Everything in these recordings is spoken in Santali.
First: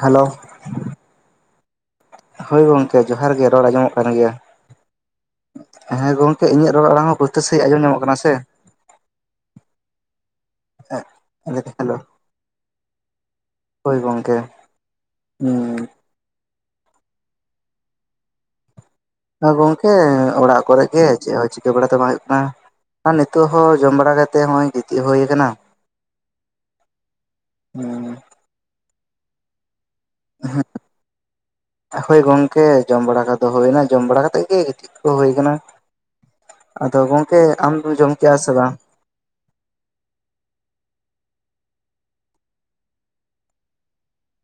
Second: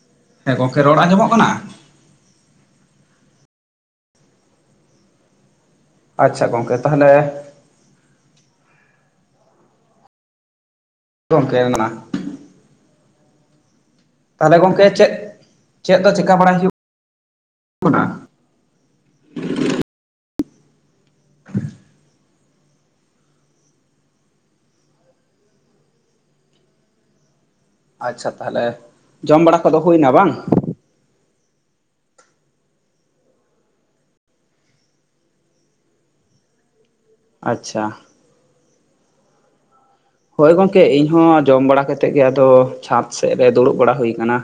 ᱦᱮᱞᱳ ᱦᱮᱸ ᱜᱚᱝᱠᱮ ᱨᱚᱲ ᱟᱸᱡᱚᱢᱚᱜ ᱠᱟᱱᱟ? ᱦᱳᱭ ᱜᱚᱢᱠᱮ ᱡᱚᱦᱟᱨ ᱜᱮ ᱨᱚᱲ ᱟᱸᱡᱚᱢᱚᱜ ᱠᱟᱱ ᱜᱮᱭᱟ᱾ ᱦᱮᱸ ᱜᱚᱝᱠᱮ ᱟᱪᱪᱷᱟ ᱤᱧᱟᱜ ᱨᱚᱲ ᱟᱲᱟᱝ ᱛᱟᱦᱚᱞᱮ ᱩᱥᱴᱟᱹ ᱥᱟ [unintelligible] ᱼᱼ ᱟᱸᱡᱚᱢ ᱧᱟᱢᱚᱜ ᱠᱟᱱᱟ [unintelligible] ᱥᱮ ᱜᱚᱝᱠᱮ ᱦᱮᱞᱳ ᱦᱚᱭ ᱜᱚᱝᱼᱼ ᱛᱟᱦᱞᱮ ᱜᱚᱝᱠᱮ ᱪᱮᱜ, ᱪᱮᱜ ᱫᱚ ᱪᱮᱠᱟ ᱵᱟᱲᱟᱭ ᱦᱩᱭᱩᱜ ᱠᱟᱱᱟ᱾ ᱦᱮᱸ ᱜᱚᱝᱠᱮ ᱚᱲᱟᱜ ᱠᱚᱨᱮᱜ ᱜᱮ ᱪᱮᱜ ᱦᱚᱸ ᱪᱤᱠᱟᱹ ᱵᱟᱲᱟ ᱛᱚ ᱵᱟᱝ ᱦᱩᱭᱩᱜ ᱠᱟᱱᱟ᱾ ᱟᱨ ᱱᱤᱛᱚᱜ ᱦᱚᱸ ᱡᱚᱢ ᱵᱟᱲᱟ ᱠᱟᱛᱮ ᱦᱚᱸᱜᱼᱚᱭ ᱜᱤᱛᱤᱜ ᱦᱩᱭᱟ ᱠᱟᱱᱟ᱾ ᱟᱪᱪᱷᱟ ᱛᱟᱦᱞᱮ ᱡᱚᱢ ᱵᱟᱲᱟ ᱠᱚᱫᱚ ᱦᱩᱭᱱᱟ ᱵᱟᱝ? [inaudible] ᱦᱚᱭ ᱜᱚᱝᱠᱮ ᱡᱚᱢ ᱵᱟᱲᱟ ᱠᱚᱫᱚ ᱦᱩᱭᱮᱱᱟ ᱡᱚᱢ ᱵᱟᱲᱟ ᱠᱟᱛᱮᱜ ᱜᱮ ᱜᱤᱛᱤᱜ ᱠᱚ ᱫᱚ ᱦᱩᱭᱟ ᱠᱟᱱᱟ᱾ ᱟᱫᱚ ᱜᱚᱝᱠᱮ ᱟᱢ ᱟᱪᱪᱷᱟ ᱫᱚ ᱡᱚᱢ ᱠᱮᱜᱼᱟ ᱥᱮ ᱵᱟᱝ? ᱦᱚᱭ ᱜᱚᱝᱠᱮ ᱤᱧᱦᱚᱸ ᱡᱚᱢ ᱵᱟᱲᱟ ᱠᱟᱛᱮᱜ ᱜᱮ, ᱟᱫᱚ ᱪᱷᱟᱛ ᱥᱮᱫ ᱨᱮ ᱫᱩᱲᱩᱵ ᱵᱟᱲᱟ ᱦᱩᱭ ᱟᱠᱟᱱᱟ᱾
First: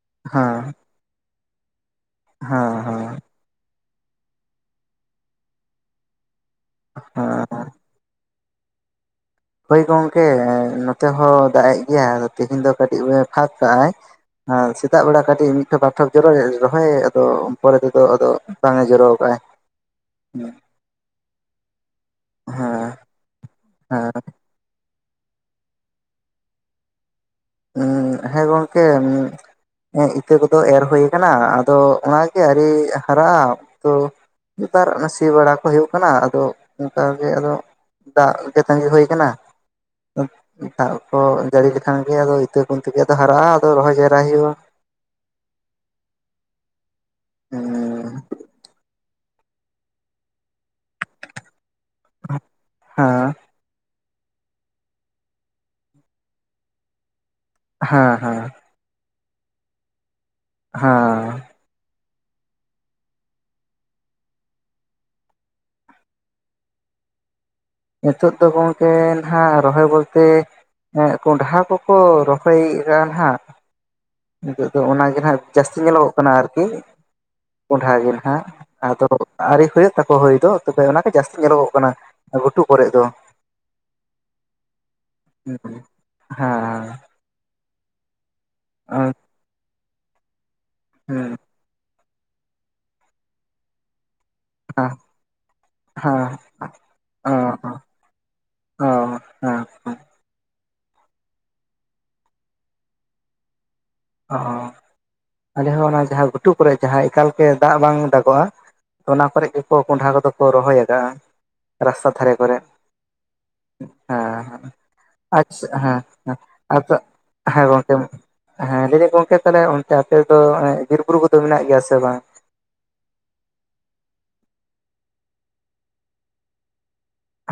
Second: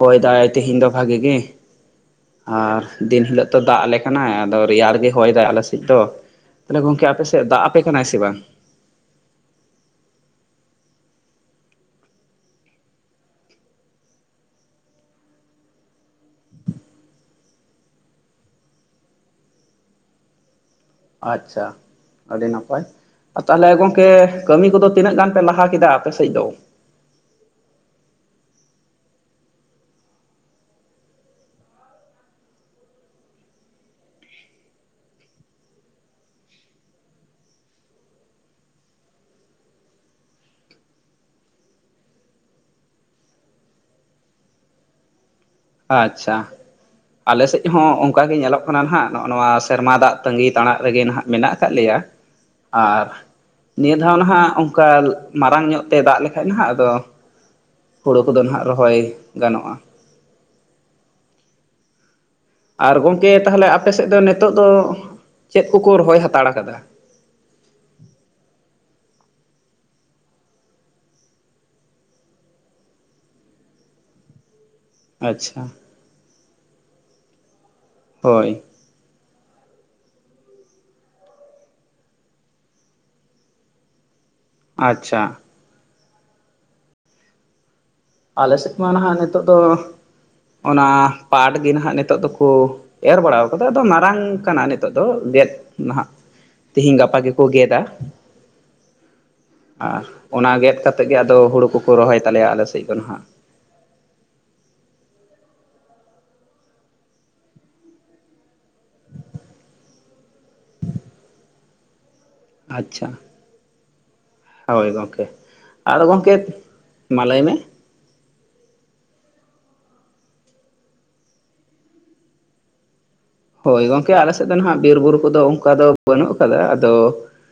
ᱦᱚᱭ ᱫᱟᱭ ᱦᱮᱸ ᱛᱮᱦᱮᱧ ᱫᱚ ᱵᱷᱟᱹᱜᱤ ᱜᱮ ᱦᱮᱸ ᱟᱨ ᱦᱮᱸ ᱫᱤᱱ ᱦᱤᱞᱚᱜᱼᱼ ᱫᱟᱜ ᱟᱞᱮ ᱠᱟᱱᱟᱭ ᱟᱫᱚ ᱨᱮᱭᱟᱲ ᱜᱮ ᱦᱚᱭ ᱫᱟᱭ ᱟᱞᱮ ᱥᱮᱫ ᱫᱚ ᱛᱟᱦᱞᱮ ᱜᱚᱝᱠᱮ ᱟᱯᱮ ᱥᱮᱫ ᱫᱟᱜ ᱦᱮᱸ ᱟᱯᱮ? ᱠᱟᱱᱟᱭ ᱥᱮ ᱵᱟᱝ? ᱦᱚᱭ ᱜᱚᱝᱠᱮ ᱱᱚᱛᱮ ᱦᱚᱸ ᱫᱟᱜ ᱮᱜ ᱜᱮᱭᱟᱭ ᱛᱮᱦᱮᱧ ᱫᱚ ᱠᱟᱹᱴᱤᱜ ᱮ ᱯᱷᱟᱠ ᱠᱟᱜᱼᱟᱭ᱾ ᱦᱮᱸ ᱥᱮᱛᱟᱜ ᱵᱮᱲᱟ ᱠᱟᱹᱴᱤᱜ ᱢᱤᱫᱴᱷᱚᱯ ᱵᱟᱨᱴᱷᱚᱠ ᱡᱚᱨᱚᱭ ᱨᱚᱦᱚᱭ ᱟᱫᱚ ᱯᱚᱨᱮ ᱛᱮᱫᱚ ᱟᱫᱚᱼᱼ ᱵᱟᱝ ᱮ ᱡᱚᱨᱚ ᱟᱠᱟᱜᱼᱟᱭ᱾ ᱟᱪᱪᱷᱟ ᱟᱹᱰᱤ ᱱᱟᱯᱟᱭ ᱦᱮᱸ ᱛᱟᱦᱞᱮ ᱜᱚᱝᱠᱮᱼᱼ ᱠᱟᱹᱢᱤ ᱠᱚᱫᱚ ᱛᱤᱱᱟᱹᱜ ᱜᱟᱱ ᱯᱮ ᱞᱟᱦᱟ ᱠᱮᱫᱟ ᱟᱯᱮ ᱥᱮᱜ ᱫᱚ? ᱮᱸ ᱦᱮᱸ ᱜᱚᱝᱠᱮᱼᱼ ᱤᱛᱟᱹ ᱠᱚᱫᱚ ᱮᱨ ᱦᱩᱭ ᱟᱠᱟᱱᱟ ᱟᱫᱚ ᱚᱱᱟᱜᱮ ᱟᱹᱨᱤ ᱦᱟᱨᱟᱜᱼᱟ ᱛᱚᱼᱼ ᱱᱮᱛᱟᱨ ᱚᱱᱟ ᱥᱤ ᱵᱟᱲᱟ ᱠᱚ ᱦᱩᱭᱩᱜ ᱠᱟᱱᱟ, ᱟᱫᱚ ᱚᱱᱠᱟᱜᱮ ᱟᱫᱚᱼᱼ ᱫᱟᱜ ᱜᱮ ᱛᱟᱸᱜᱤ ᱦᱩᱭ ᱟᱠᱟᱱᱟ, ᱫᱟᱜ ᱠᱚ ᱡᱟᱹᱲᱤ ᱞᱮᱠᱷᱟᱱᱼᱼ [unintelligible] ᱟᱫᱚ ᱤᱛᱟᱹ ᱠᱚ ᱩᱱᱛᱮ ᱫᱚ ᱦᱟᱨᱟᱜᱼᱟ ᱟᱫᱚ ᱨᱚᱦᱚᱭ ᱡᱟᱭᱨᱟ ᱦᱩᱭᱩᱜᱼᱟ᱾ ᱟᱪᱻᱪᱷᱟ ᱟᱞᱮ ᱥᱮᱡ ᱦᱚᱸ ᱦᱮᱸ ᱚᱱᱠᱟ ᱜᱮ ᱧᱮᱞᱚᱜ ᱠᱟᱱᱟ ᱱᱷᱟᱜ ᱱᱚᱜᱼᱱᱚᱣᱟ ᱥᱮᱨᱢᱟ ᱫᱟᱜ ᱛᱟᱺᱜᱤ ᱛᱟᱬᱟᱜ ᱨᱮᱜᱮ ᱱᱷᱟᱜ ᱢᱮᱱᱟᱜ ᱟᱠᱟᱜ ᱞᱮᱭᱟ᱾ ᱟᱨᱼᱼ ᱦᱮᱸ ᱱᱤᱭᱟᱹ ᱫᱷᱟᱣ ᱱᱷᱟᱜ ᱚᱱᱠᱟ ᱢᱟᱨᱟᱝ ᱧᱚᱜ ᱛᱮ ᱫᱟᱜ ᱞᱮᱠᱷᱟᱱ ᱱᱷᱟᱜ ᱟᱫᱚ ᱦᱮᱸ ᱦᱩᱲᱩ ᱠᱚᱫᱚ ᱱᱷᱟᱜᱼᱼ ᱨᱚᱦᱚᱭ ᱜᱟᱱᱚᱜᱼᱟ᱾ ᱦᱟᱸᱻ ᱟᱨ ᱜᱚᱝᱠᱮ ᱛᱟᱦᱞᱮ ᱟᱯᱮ ᱥᱮᱫ ᱫᱚ ᱱᱤᱛᱚᱜ ᱫᱚ ᱪᱮᱫ ᱠᱚᱠᱚ ᱨᱚᱦᱚᱭ ᱦᱟᱛᱟᱲ ᱟᱠᱟᱫᱟ? ᱱᱤᱛᱚᱜ ᱫᱚ ᱜᱚᱝᱠᱮ ᱱᱷᱟᱜ ᱨᱚᱦᱚᱭ ᱵᱚᱞᱛᱮᱼᱼ ᱮᱸ ᱠᱚᱸᱰᱷᱟ ᱠᱚᱠᱚ ᱨᱚᱦᱚᱭ ᱟᱠᱟᱜᱼᱟ ᱦᱟᱸᱜ᱾ ᱱᱤᱛᱚᱜ ᱫᱚ ᱚᱱᱟᱜᱮ ᱦᱟᱸᱜ ᱟᱪᱪᱷᱟ ᱡᱟᱹᱥᱛᱤ ᱧᱮᱞᱚᱜᱚᱜ ᱠᱟᱱᱟ ᱟᱨᱠᱤ ᱠᱚᱸᱰᱷᱟ ᱜᱮ ᱱᱷᱟᱸᱜ᱾ ᱦᱳᱭ ᱟᱫᱚ ᱟᱨᱤ ᱦᱩᱭᱩᱜ ᱛᱟᱠᱚ ᱦᱩᱭ ᱫᱚ ᱛᱚᱵᱮ ᱚᱱᱟ ᱛᱮᱜᱮ ᱡᱟᱹᱥᱛᱤ ᱧᱮᱞᱚᱜ ᱠᱟᱱᱟ ᱜᱷᱩᱴᱩ ᱠᱚᱨᱮᱜ ᱫᱚ᱾ ᱟᱪᱪᱷᱟ᱾ [inaudible] ᱦᱮᱸᱻ ᱟᱞᱮ ᱥᱮᱫ ᱢᱟ ᱱᱷᱟᱜ ᱱᱤᱛᱚᱜ ᱫᱚ ᱚᱱᱟ ᱯᱟᱴᱼᱼ ᱜᱮ ᱱᱷᱟᱜ ᱱᱤᱛᱚᱜ ᱫᱚᱠᱚ ᱮᱨ ᱵᱟᱲᱟ ᱟᱠᱟᱫᱟ ᱟᱫᱚ ᱢᱟᱨᱟᱝᱼᱼ ᱠᱟᱱᱟ ᱱᱤᱛᱚᱜ ᱫᱚ ᱜᱮᱫ ᱱᱷᱟᱜ ᱛᱮᱦᱤᱧ ᱜᱟᱯᱟ ᱜᱮᱠᱚ ᱜᱮᱫᱟ᱾ ᱚᱻ ᱟ ᱟ ᱟᱨ ᱚᱱᱟ ᱜᱮᱫ ᱠᱟᱛᱮ ᱜᱮ ᱟᱫᱚ ᱦᱩᱲᱩ ᱠᱚᱠᱚ ᱨᱚᱦᱚᱭ ᱛᱟᱞᱮᱭᱟ ᱟᱞᱮ ᱥᱮᱜ ᱫᱚ ᱱᱷᱟᱜ᱾ ᱚ ᱟᱞᱮ ᱦᱚᱸ ᱚᱱᱟ ᱡᱟᱦᱟᱸ ᱜᱷᱩᱴᱩ ᱠᱚᱨᱮ ᱡᱟᱦᱟᱸ ᱮᱠᱟᱞ ᱜᱮ ᱫᱟᱜ ᱵᱟᱝ ᱫᱟᱜᱚᱜᱼᱟᱼᱼ ᱚᱱᱟ ᱠᱚᱨᱮ ᱜᱮᱠᱚ ᱠᱚᱸᱰᱷᱟ ᱠᱚᱫᱚ ᱠᱚ ᱨᱚᱦᱚᱭ ᱟᱠᱟᱟᱜᱼᱟ ᱨᱟᱥᱛᱟ ᱫᱷᱟᱨᱮ ᱠᱚᱨᱮ᱾ ᱟᱪᱪᱷᱟ᱾ ᱦᱮᱸ ᱦᱮᱸ ᱦᱳᱭ ᱜᱚᱢᱠᱮ ᱟᱪᱪᱷ ᱦᱮᱸ ᱟᱫᱚ ᱜᱚᱢᱠᱮ ᱦᱮᱸ ᱟᱪᱪᱷᱟ ᱢᱟ ᱞᱟᱹᱭ ᱢᱮ ᱦᱮᱸ ᱜᱚᱝᱠᱮ ᱢᱟ ᱦᱮᱸ ᱞᱟᱹᱭᱫᱟᱹᱧ ᱜᱚᱝᱠᱮ ᱛᱟᱦᱚᱞᱮ ᱚᱱᱛᱮ ᱟᱯᱮ ᱫᱚ ᱮᱸ ᱵᱤᱨ ᱵᱩᱨᱩ ᱠᱚᱫᱚ ᱢᱮᱱᱟᱜ ᱜᱮᱭᱟ ᱥᱮ ᱵᱟᱝ? ᱦᱳᱭ ᱜᱚᱝᱠᱮ ᱟᱞᱮ ᱥᱮᱫ ᱫᱚ ᱱᱟᱦᱟᱸᱜ ᱵᱤᱨ ᱵᱩᱨᱩ ᱠᱚᱫᱚ ᱚᱱᱠᱟ ᱫᱚ ᱵᱟᱹᱱᱩᱜ ᱟᱠᱟᱫᱟ ᱟᱫᱚ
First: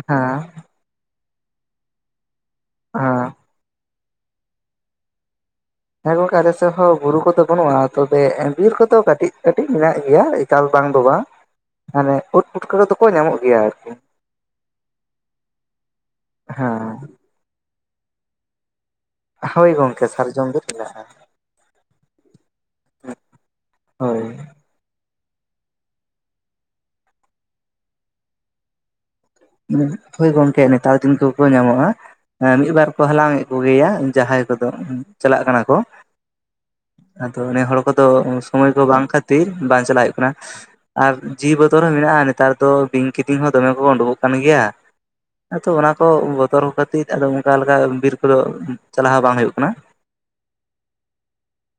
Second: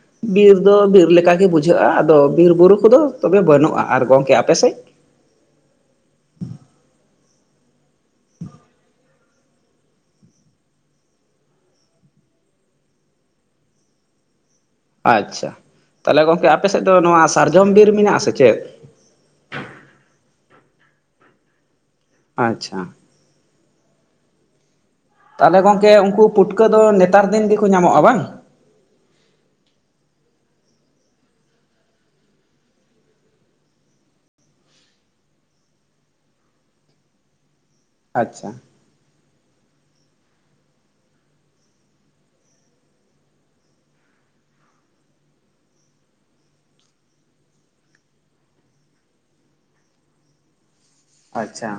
ᱦᱮᱸ ᱵᱤᱨ ᱫᱚ ᱵᱤᱨ ᱞᱮᱠᱟ ᱜᱮ ᱵᱩᱡᱷᱟᱹᱜᱼᱟ ᱟᱫᱚ ᱵᱤᱨ ᱵᱩᱨᱩ ᱠᱚᱫᱚ ᱦᱮᱸ ᱛᱚᱵᱮ ᱵᱟᱹᱱᱩᱜᱼᱟ ᱟᱨ ᱜᱚᱢᱠᱮ ᱟᱯᱮᱥᱮᱫ? ᱦᱮᱸ ᱜᱚᱝᱠᱮ ᱟᱞᱮ ᱥᱮᱫ ᱦᱚᱸ ᱵᱩᱨᱩ ᱠᱚᱫᱚ ᱵᱟᱹᱱᱩᱜᱼᱟ ᱛᱚᱵᱮ ᱮᱸ ᱵᱤᱨ ᱠᱚᱫᱚ ᱠᱟᱹᱴᱤᱡ ᱠᱟᱹᱴᱤᱡ ᱢᱮᱱᱟᱜ ᱜᱮᱭᱟ᱾ ᱪᱟᱞ ᱵᱟᱝ ᱫᱚ ᱵᱟᱝ ᱢᱟᱱᱮ ᱩᱫ ᱯᱩᱴᱠᱟᱹ ᱫᱚᱠᱚ ᱧᱟᱢᱚᱜ ᱜᱮᱭᱟ ᱟᱨᱠᱤ ᱟᱪᱪᱷᱟ ᱛᱟᱦᱚᱞᱮ ᱜᱚᱢᱠᱮ ᱟᱯᱮ ᱦᱮᱸ ᱥᱮᱫ ᱫᱚ ᱱᱚᱣᱟ ᱥᱟᱨᱡᱚᱢ ᱵᱤᱨ ᱢᱮᱱᱟᱜ ᱟ ᱥᱮ ᱪᱮᱫ? ᱦᱳᱭ ᱜᱚᱝᱠᱮ ᱥᱟᱨᱡᱚᱢ ᱵᱤᱨ ᱢᱮᱱᱟᱜᱼᱟ᱾ ᱟᱪᱪᱷᱟ᱾ ᱦᱳᱭ ᱛᱟᱦᱚᱞᱮ ᱜᱚᱝᱠᱮ ᱩᱱᱠᱩ ᱯᱩᱴᱠᱟᱹ ᱫᱚ ᱱᱮᱛᱟᱨ ᱫᱤᱱ ᱜᱮᱠᱚ ᱧᱟᱢᱚᱜᱼᱟ ᱵᱟᱝ? ᱦᱳᱭ ᱜᱚᱝᱠᱮ ᱱᱮᱛᱟᱨ ᱫᱤᱱ ᱛᱚ ᱠᱚ ᱧᱟᱢᱚᱜᱼᱟ᱾ ᱮᱸ ᱢᱤᱫ ᱵᱟᱨ ᱠᱚ ᱦᱟᱞᱟᱝ ᱠᱚᱜᱮᱭᱟ ᱡᱟᱦᱟᱸᱭ ᱠᱚᱫᱚ ᱪᱟᱞᱟᱜ ᱠᱟᱱᱟ ᱠᱚ ᱟᱫᱚ ᱱᱮ ᱦᱚᱲ ᱠᱚᱫᱚ ᱟᱪᱪᱷᱟ ᱥᱚᱢᱚᱭ ᱠᱚ ᱵᱟᱝ ᱠᱷᱟᱹᱛᱤᱨ ᱠᱷᱟᱹᱛᱤᱨ ᱵᱟᱝ ᱪᱟᱞᱟᱜ ᱦᱩᱭᱩᱜ ᱠᱟᱱᱟ ᱟᱨ ᱡᱤ ᱵᱚᱛᱚᱨ ᱦᱚᱸ ᱢᱮᱱᱟᱜᱼᱟ ᱱᱮᱛᱟᱨ ᱫᱚ ᱵᱤᱧ ᱠᱤᱫᱤ ᱦᱚᱸ ᱫᱚᱢᱮ ᱠᱚ ᱩᱰᱩᱠᱚᱜ ᱠᱟᱱᱟ᱾ ᱠᱟᱱ ᱜᱮᱭᱟ? ᱦᱮᱸ ᱛᱚ ᱚᱱᱟ ᱠᱚ ᱵᱚᱛᱚᱨ ᱵᱟᱠᱷᱟᱨ ᱛᱤᱜᱤᱫ ᱟᱫᱚ ᱚᱱᱠᱟ ᱞᱮᱠᱟ ᱵᱤᱨ ᱠᱚᱫᱚ ᱪᱟᱞᱟᱣ ᱦᱚᱸ ᱵᱟᱝ ᱦᱩᱭᱩᱜ ᱠᱟᱱᱟ᱾ ᱟᱪᱪᱷᱟ